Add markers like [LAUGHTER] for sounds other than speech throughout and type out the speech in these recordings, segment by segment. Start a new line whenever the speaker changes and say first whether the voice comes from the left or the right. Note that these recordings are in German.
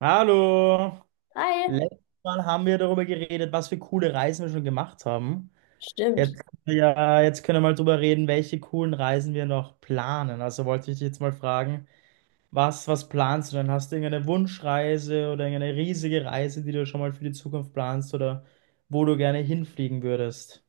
right: Hallo!
left: Hi,
right: Letztes Mal haben wir darüber geredet, was für coole Reisen wir schon gemacht haben. Jetzt
left: stimmt.
right: können wir ja, jetzt können wir mal drüber reden, welche coolen Reisen wir noch planen. Also wollte ich dich jetzt mal fragen, was planst du denn? Hast du irgendeine Wunschreise oder irgendeine riesige Reise, die du schon mal für die Zukunft planst oder wo du gerne hinfliegen würdest?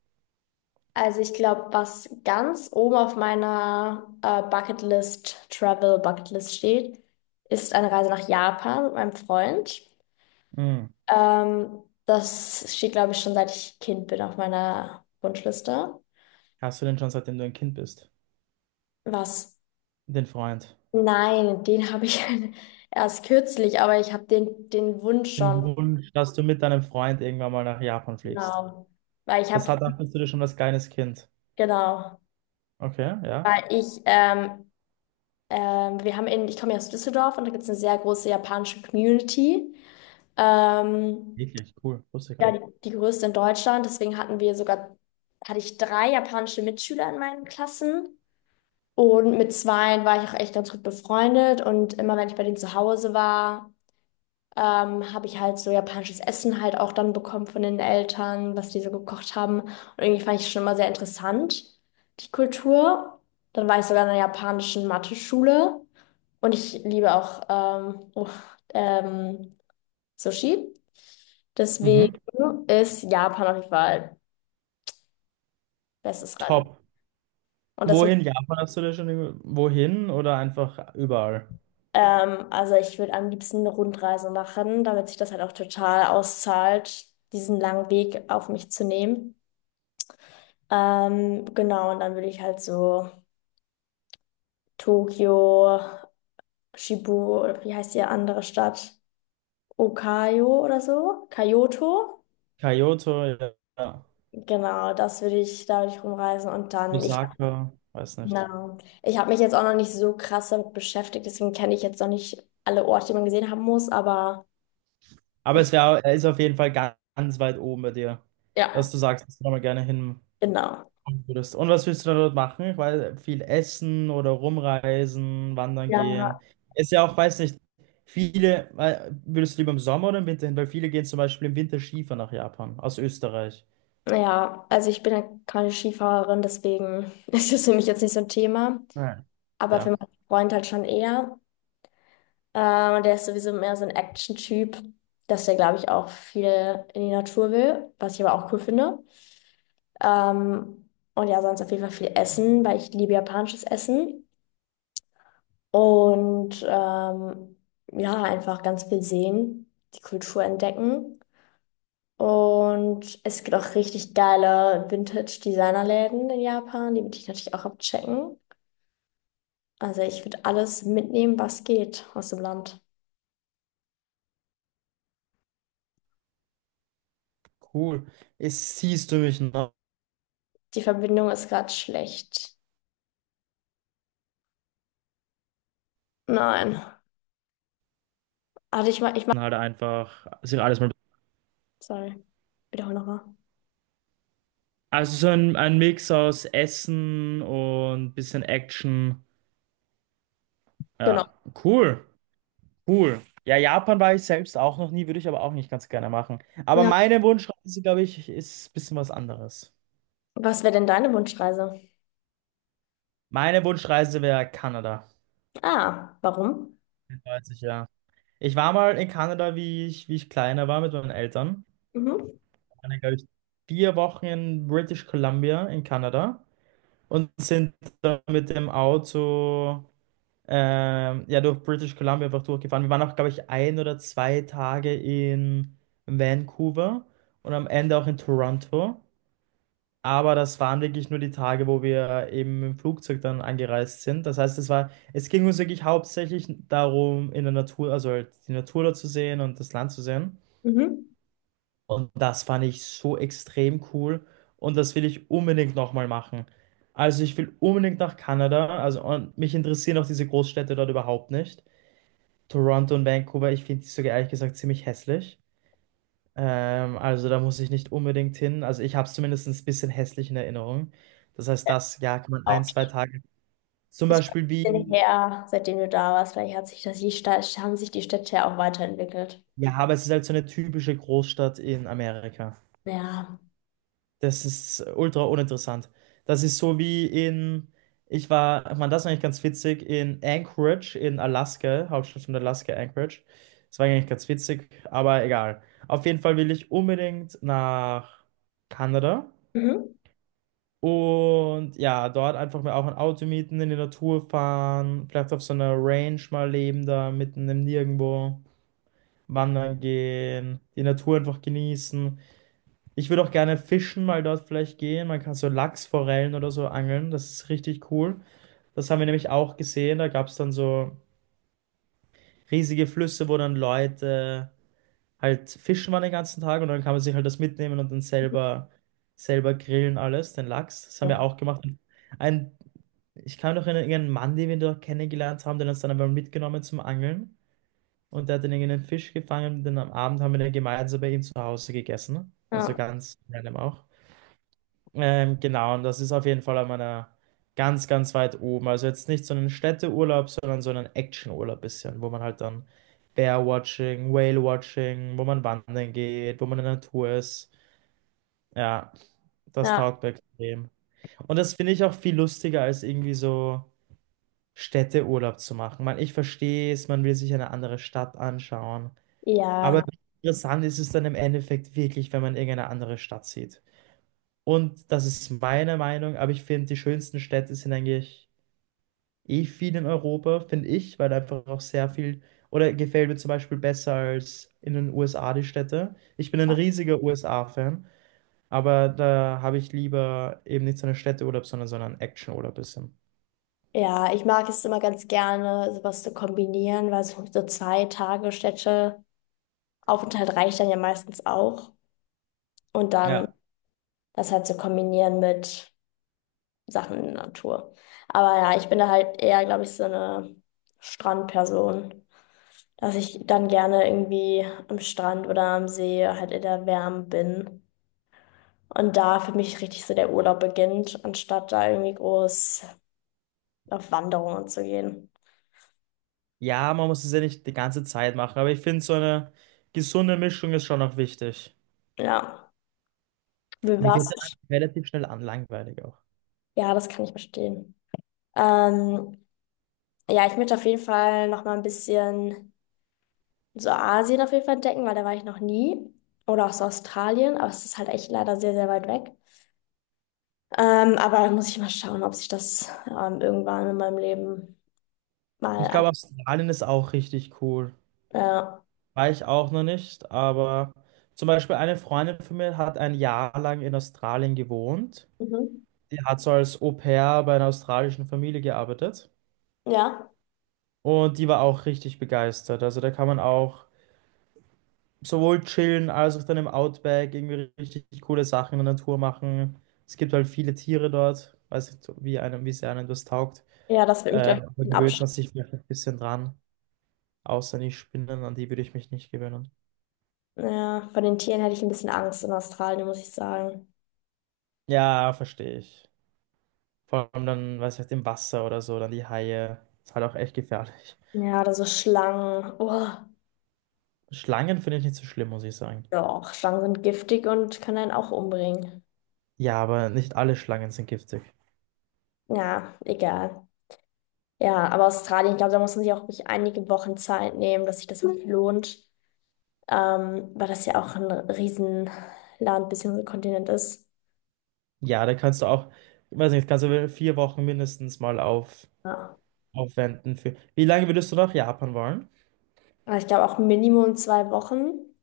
left: Also ich glaube, was ganz oben auf meiner Bucketlist, Travel Bucketlist steht, ist eine Reise nach Japan mit meinem Freund.
right: Hm.
left: Das steht, glaube ich, schon seit ich Kind bin auf meiner Wunschliste.
right: Hast du denn schon, seitdem du ein Kind bist?
left: Was?
right: Den Freund.
left: Nein, den habe ich [LAUGHS] erst kürzlich, aber ich habe den Wunsch
right: Den
left: schon,
right: Wunsch, dass du mit deinem Freund irgendwann mal nach Japan fliegst.
left: genau. Weil ich
right: Das
left: habe,
right: hat, dachtest du dir schon als kleines Kind.
left: genau,
right: Okay, ja.
left: weil ich wir haben ich komme ja aus Düsseldorf und da gibt es eine sehr große japanische Community. Ähm,
right: Wirklich cool, wusste ich gar
left: ja,
right: nicht.
left: die größte in Deutschland. Deswegen hatten wir sogar, Hatte ich 3 japanische Mitschüler in meinen Klassen. Und mit zweien war ich auch echt ganz gut befreundet. Und immer wenn ich bei denen zu Hause war, habe ich halt so japanisches Essen halt auch dann bekommen von den Eltern, was die so gekocht haben. Und irgendwie fand ich schon immer sehr interessant, die Kultur. Dann war ich sogar in einer japanischen Mathe-Schule. Und ich liebe auch ähm, Sushi.
right: Mhm.
left: Deswegen ist Japan auf jeden Fall bestes Reisen.
right: Top.
left: Und das würde,
right: Wohin Japan hast du da schon? Wohin oder einfach überall?
left: also ich würde am liebsten eine Rundreise machen, damit sich das halt auch total auszahlt, diesen langen Weg auf mich zu nehmen. Genau, und dann würde ich halt so Tokio, Shibu, oder wie heißt die andere Stadt? Okayo oder so? Kyoto.
right: Kyoto, ja. Ja.
left: Da würde ich rumreisen und dann, ich
right: Osaka, weiß nicht.
left: Genau. Ich habe mich jetzt auch noch nicht so krass damit beschäftigt, deswegen kenne ich jetzt noch nicht alle Orte, die man gesehen haben muss, aber
right: Aber
left: ich,
right: es wär, er ist auf jeden Fall ganz weit oben bei dir,
left: ja,
right: dass du sagst, dass du da mal gerne hin
left: genau.
right: würdest. Und was willst du da dort machen? Weil viel essen oder rumreisen, wandern
left: Ja,
right: gehen. Ist ja auch, weiß nicht, viele, würdest du lieber im Sommer oder im Winter hin? Weil viele gehen zum Beispiel im Winter Skifahren nach Japan, aus Österreich.
left: ja, also ich bin ja keine Skifahrerin, deswegen [LAUGHS] ist das für mich jetzt nicht so ein Thema,
right: Ja.
left: aber für
right: Ja.
left: meinen Freund halt schon eher. Und der ist sowieso mehr so ein Action-Typ, dass der, glaube ich, auch viel in die Natur will, was ich aber auch cool finde. Ähm, und ja, sonst auf jeden Fall viel Essen, weil ich liebe japanisches Essen. Und ja, einfach ganz viel sehen, die Kultur entdecken. Und es gibt auch richtig geile Vintage-Designerläden in Japan, die würde ich natürlich auch abchecken. Also ich würde alles mitnehmen, was geht aus dem Land.
right: Cool. Es siehst du mich noch
left: Die Verbindung ist gerade schlecht. Nein. Also ich mach,
right: halt einfach sich alles mal.
left: sorry, wiederhole nochmal.
right: Also so ein Mix aus Essen und bisschen Action.
left: Genau.
right: Ja, cool, cool. Ja, Japan war ich selbst auch noch nie, würde ich aber auch nicht ganz gerne machen. Aber
left: Ja.
right: meine Wunschreise, glaube ich, ist ein bisschen was anderes.
left: Was wäre denn deine Wunschreise?
right: Meine Wunschreise wäre Kanada.
left: Ah, warum?
right: 30, ja. Ich war mal in Kanada, wie ich kleiner war mit meinen Eltern.
left: Mhm.
right: Ich war, glaube ich, 4 Wochen in British Columbia in Kanada und sind dann mit dem Auto ja durch British Columbia einfach durchgefahren. Wir waren auch, glaube ich, 1 oder 2 Tage in Vancouver und am Ende auch in Toronto. Aber das waren wirklich nur die Tage, wo wir eben im Flugzeug dann angereist sind. Das heißt, es ging uns wirklich hauptsächlich darum, in der Natur, also halt die Natur da zu sehen und das Land zu sehen.
left: Mhm.
right: Und das fand ich so extrem cool und das will ich unbedingt nochmal machen. Also ich will unbedingt nach Kanada, also und mich interessieren auch diese Großstädte dort überhaupt nicht. Toronto und Vancouver, ich finde die sogar ehrlich gesagt ziemlich hässlich. Also da muss ich nicht unbedingt hin. Also ich habe es zumindest ein bisschen hässlich in Erinnerung. Das heißt, das, ja, kann man ein, zwei Tage. Zum
left: Ist schon
right: Beispiel
left: ein bisschen
right: wie,
left: her, seitdem du da warst. Vielleicht hat sich haben sich die Städte ja auch weiterentwickelt.
right: ja, aber es ist halt so eine typische Großstadt in Amerika.
left: Ja.
right: Das ist ultra uninteressant. Das ist so wie in, ich war, man, das ist eigentlich ganz witzig, in Anchorage in Alaska, Hauptstadt von Alaska, Anchorage. Das war eigentlich ganz witzig, aber egal. Auf jeden Fall will ich unbedingt nach Kanada
left: Mhm.
right: und ja, dort einfach mal auch ein Auto mieten, in die Natur fahren, vielleicht auf so einer Range mal leben, da mitten im Nirgendwo wandern gehen, die Natur einfach genießen. Ich würde auch gerne fischen mal dort vielleicht gehen. Man kann so Lachsforellen oder so angeln. Das ist richtig cool. Das haben wir nämlich auch gesehen. Da gab es dann so riesige Flüsse, wo dann Leute halt fischen waren den ganzen Tag und dann kann man sich halt das mitnehmen und dann selber grillen alles, den Lachs. Das haben
left: Ja,
right: wir auch gemacht. Und Ein, ich kann noch erinnern, irgendeinen Mann, den wir dort kennengelernt haben, den uns dann aber mitgenommen zum Angeln. Und der hat dann irgendeinen Fisch gefangen. Dann am Abend haben wir den gemeinsam bei ihm zu Hause gegessen. Also
left: ja,
right: ganz random auch. Genau, und das ist auf jeden Fall an meiner ganz weit oben. Also jetzt nicht so einen Städteurlaub, sondern so einen Actionurlaub bisschen, wo man halt dann Bear-Watching, Whale-Watching, wo man wandern geht, wo man in der Natur ist. Ja, das taugt mir extrem. Und das finde ich auch viel lustiger, als irgendwie so Städteurlaub zu machen. Man, ich verstehe es, man will sich eine andere Stadt anschauen.
left: ja,
right: Aber wie
left: ja.
right: interessant ist es dann im Endeffekt wirklich, wenn man irgendeine andere Stadt sieht? Und das ist meine Meinung, aber ich finde, die schönsten Städte sind eigentlich eh viel in Europa, finde ich, weil einfach auch sehr viel, oder gefällt mir zum Beispiel besser als in den USA die Städte. Ich bin ein riesiger USA-Fan, aber da habe ich lieber eben nicht so einen Städteurlaub, sondern so einen Actionurlaub bisschen.
left: Ja, ich mag es immer ganz gerne, sowas zu kombinieren, weil so, so zwei Tage Städte Aufenthalt reicht dann ja meistens auch. Und dann
right: Ja.
left: das halt zu kombinieren mit Sachen in der Natur. Aber ja, ich bin da halt eher, glaube ich, so eine Strandperson, dass ich dann gerne irgendwie am Strand oder am See halt in der Wärme bin. Und da für mich richtig so der Urlaub beginnt, anstatt da irgendwie groß auf Wanderungen zu gehen.
right: Ja, man muss es ja nicht die ganze Zeit machen, aber ich finde, so eine gesunde Mischung ist schon noch wichtig.
left: Ja, wie
right: Mir wird dann
left: war's?
right: relativ schnell an langweilig auch.
left: Ja, das kann ich verstehen. Ähm, ja, ich möchte auf jeden Fall noch mal ein bisschen so Asien auf jeden Fall entdecken, weil da war ich noch nie. Oder auch so Australien, aber es ist halt echt leider sehr, sehr weit weg. Aber da muss ich mal schauen, ob sich das irgendwann in meinem Leben mal
right: Ich
left: an,
right: glaube, Australien ist auch richtig cool.
left: äh,
right: War ich auch noch nicht, aber zum Beispiel eine Freundin von mir hat 1 Jahr lang in Australien gewohnt.
left: Mhm.
right: Die hat so als Au-pair bei einer australischen Familie gearbeitet
left: Ja.
right: und die war auch richtig begeistert. Also da kann man auch sowohl chillen als auch dann im Outback irgendwie richtig coole Sachen in der Natur machen. Es gibt halt viele Tiere dort, weiß nicht, wie einem, wie sehr einem das taugt.
left: Ja, das wird mich, glaube ich,
right: Da
left: ein bisschen
right: gewöhnt man
left: abschrecken.
right: sich vielleicht ein bisschen dran, außer die Spinnen, an die würde ich mich nicht gewöhnen.
left: Ja, von den Tieren hätte ich ein bisschen Angst in Australien, muss ich sagen.
right: Ja, verstehe ich. Vor allem dann, weiß ich, im Wasser oder so, dann die Haie. Ist halt auch echt gefährlich.
left: Ja, oder so Schlangen. Oh,
right: Schlangen finde ich nicht so schlimm, muss ich sagen.
left: doch, Schlangen sind giftig und können einen auch umbringen.
right: Ja, aber nicht alle Schlangen sind giftig.
left: Ja, egal. Ja, aber Australien, ich glaube, da muss man sich auch wirklich einige Wochen Zeit nehmen, dass sich das wirklich Mhm. lohnt. Weil das ja auch ein Riesenland bzw. Kontinent ist.
right: Ja, da kannst du auch, weiß nicht, kannst du 4 Wochen mindestens mal
left: Ja.
right: aufwenden für. Wie lange würdest du nach Japan wollen?
left: Aber ich glaube auch Minimum 2 Wochen,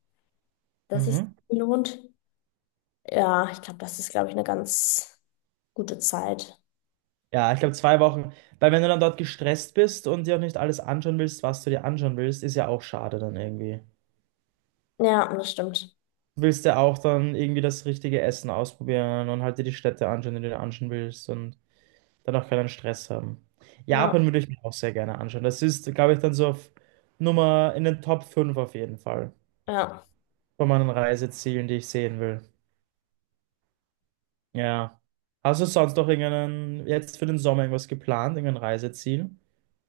left: dass sich
right: Mhm.
left: lohnt. Ja, ich glaube, das ist, glaube ich, eine ganz gute Zeit.
right: Ja, ich glaube 2 Wochen. Weil wenn du dann dort gestresst bist und dir auch nicht alles anschauen willst, was du dir anschauen willst, ist ja auch schade dann irgendwie.
left: Ja, das stimmt.
right: Du willst ja auch dann irgendwie das richtige Essen ausprobieren und halt dir die Städte anschauen, die du dir anschauen willst und dann auch keinen Stress haben.
left: Ja,
right: Japan würde ich mir auch sehr gerne anschauen. Das ist, glaube ich, dann so auf Nummer in den Top 5 auf jeden Fall
left: ja.
right: von meinen Reisezielen, die ich sehen will. Ja. Hast du sonst noch irgendeinen, jetzt für den Sommer irgendwas geplant, irgendein Reiseziel?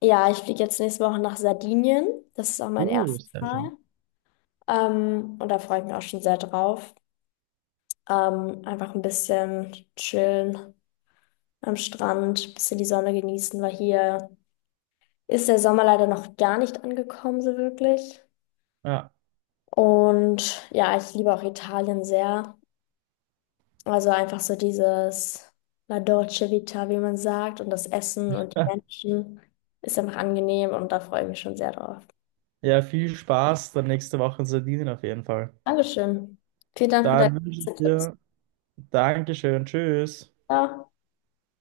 left: Ja, ich fliege jetzt nächste Woche nach Sardinien. Das ist auch mein erstes
right: Sehr schön.
left: Mal. Und da freue ich mich auch schon sehr drauf. Einfach ein bisschen chillen am Strand, ein bisschen die Sonne genießen, weil hier ist der Sommer leider noch gar nicht angekommen, so wirklich.
right: Ja.
left: Und ja, ich liebe auch Italien sehr. Also einfach so dieses La Dolce Vita, wie man sagt, und das Essen und die
right: [LAUGHS]
left: Menschen ist einfach angenehm und da freue ich mich schon sehr drauf.
right: Ja, viel Spaß dann nächste Woche in Sardinien auf jeden Fall.
left: Dankeschön. Vielen Dank für deine
right: Dann wünsche ich
left: ganzen Tipps.
right: dir Dankeschön, tschüss.
left: Ciao.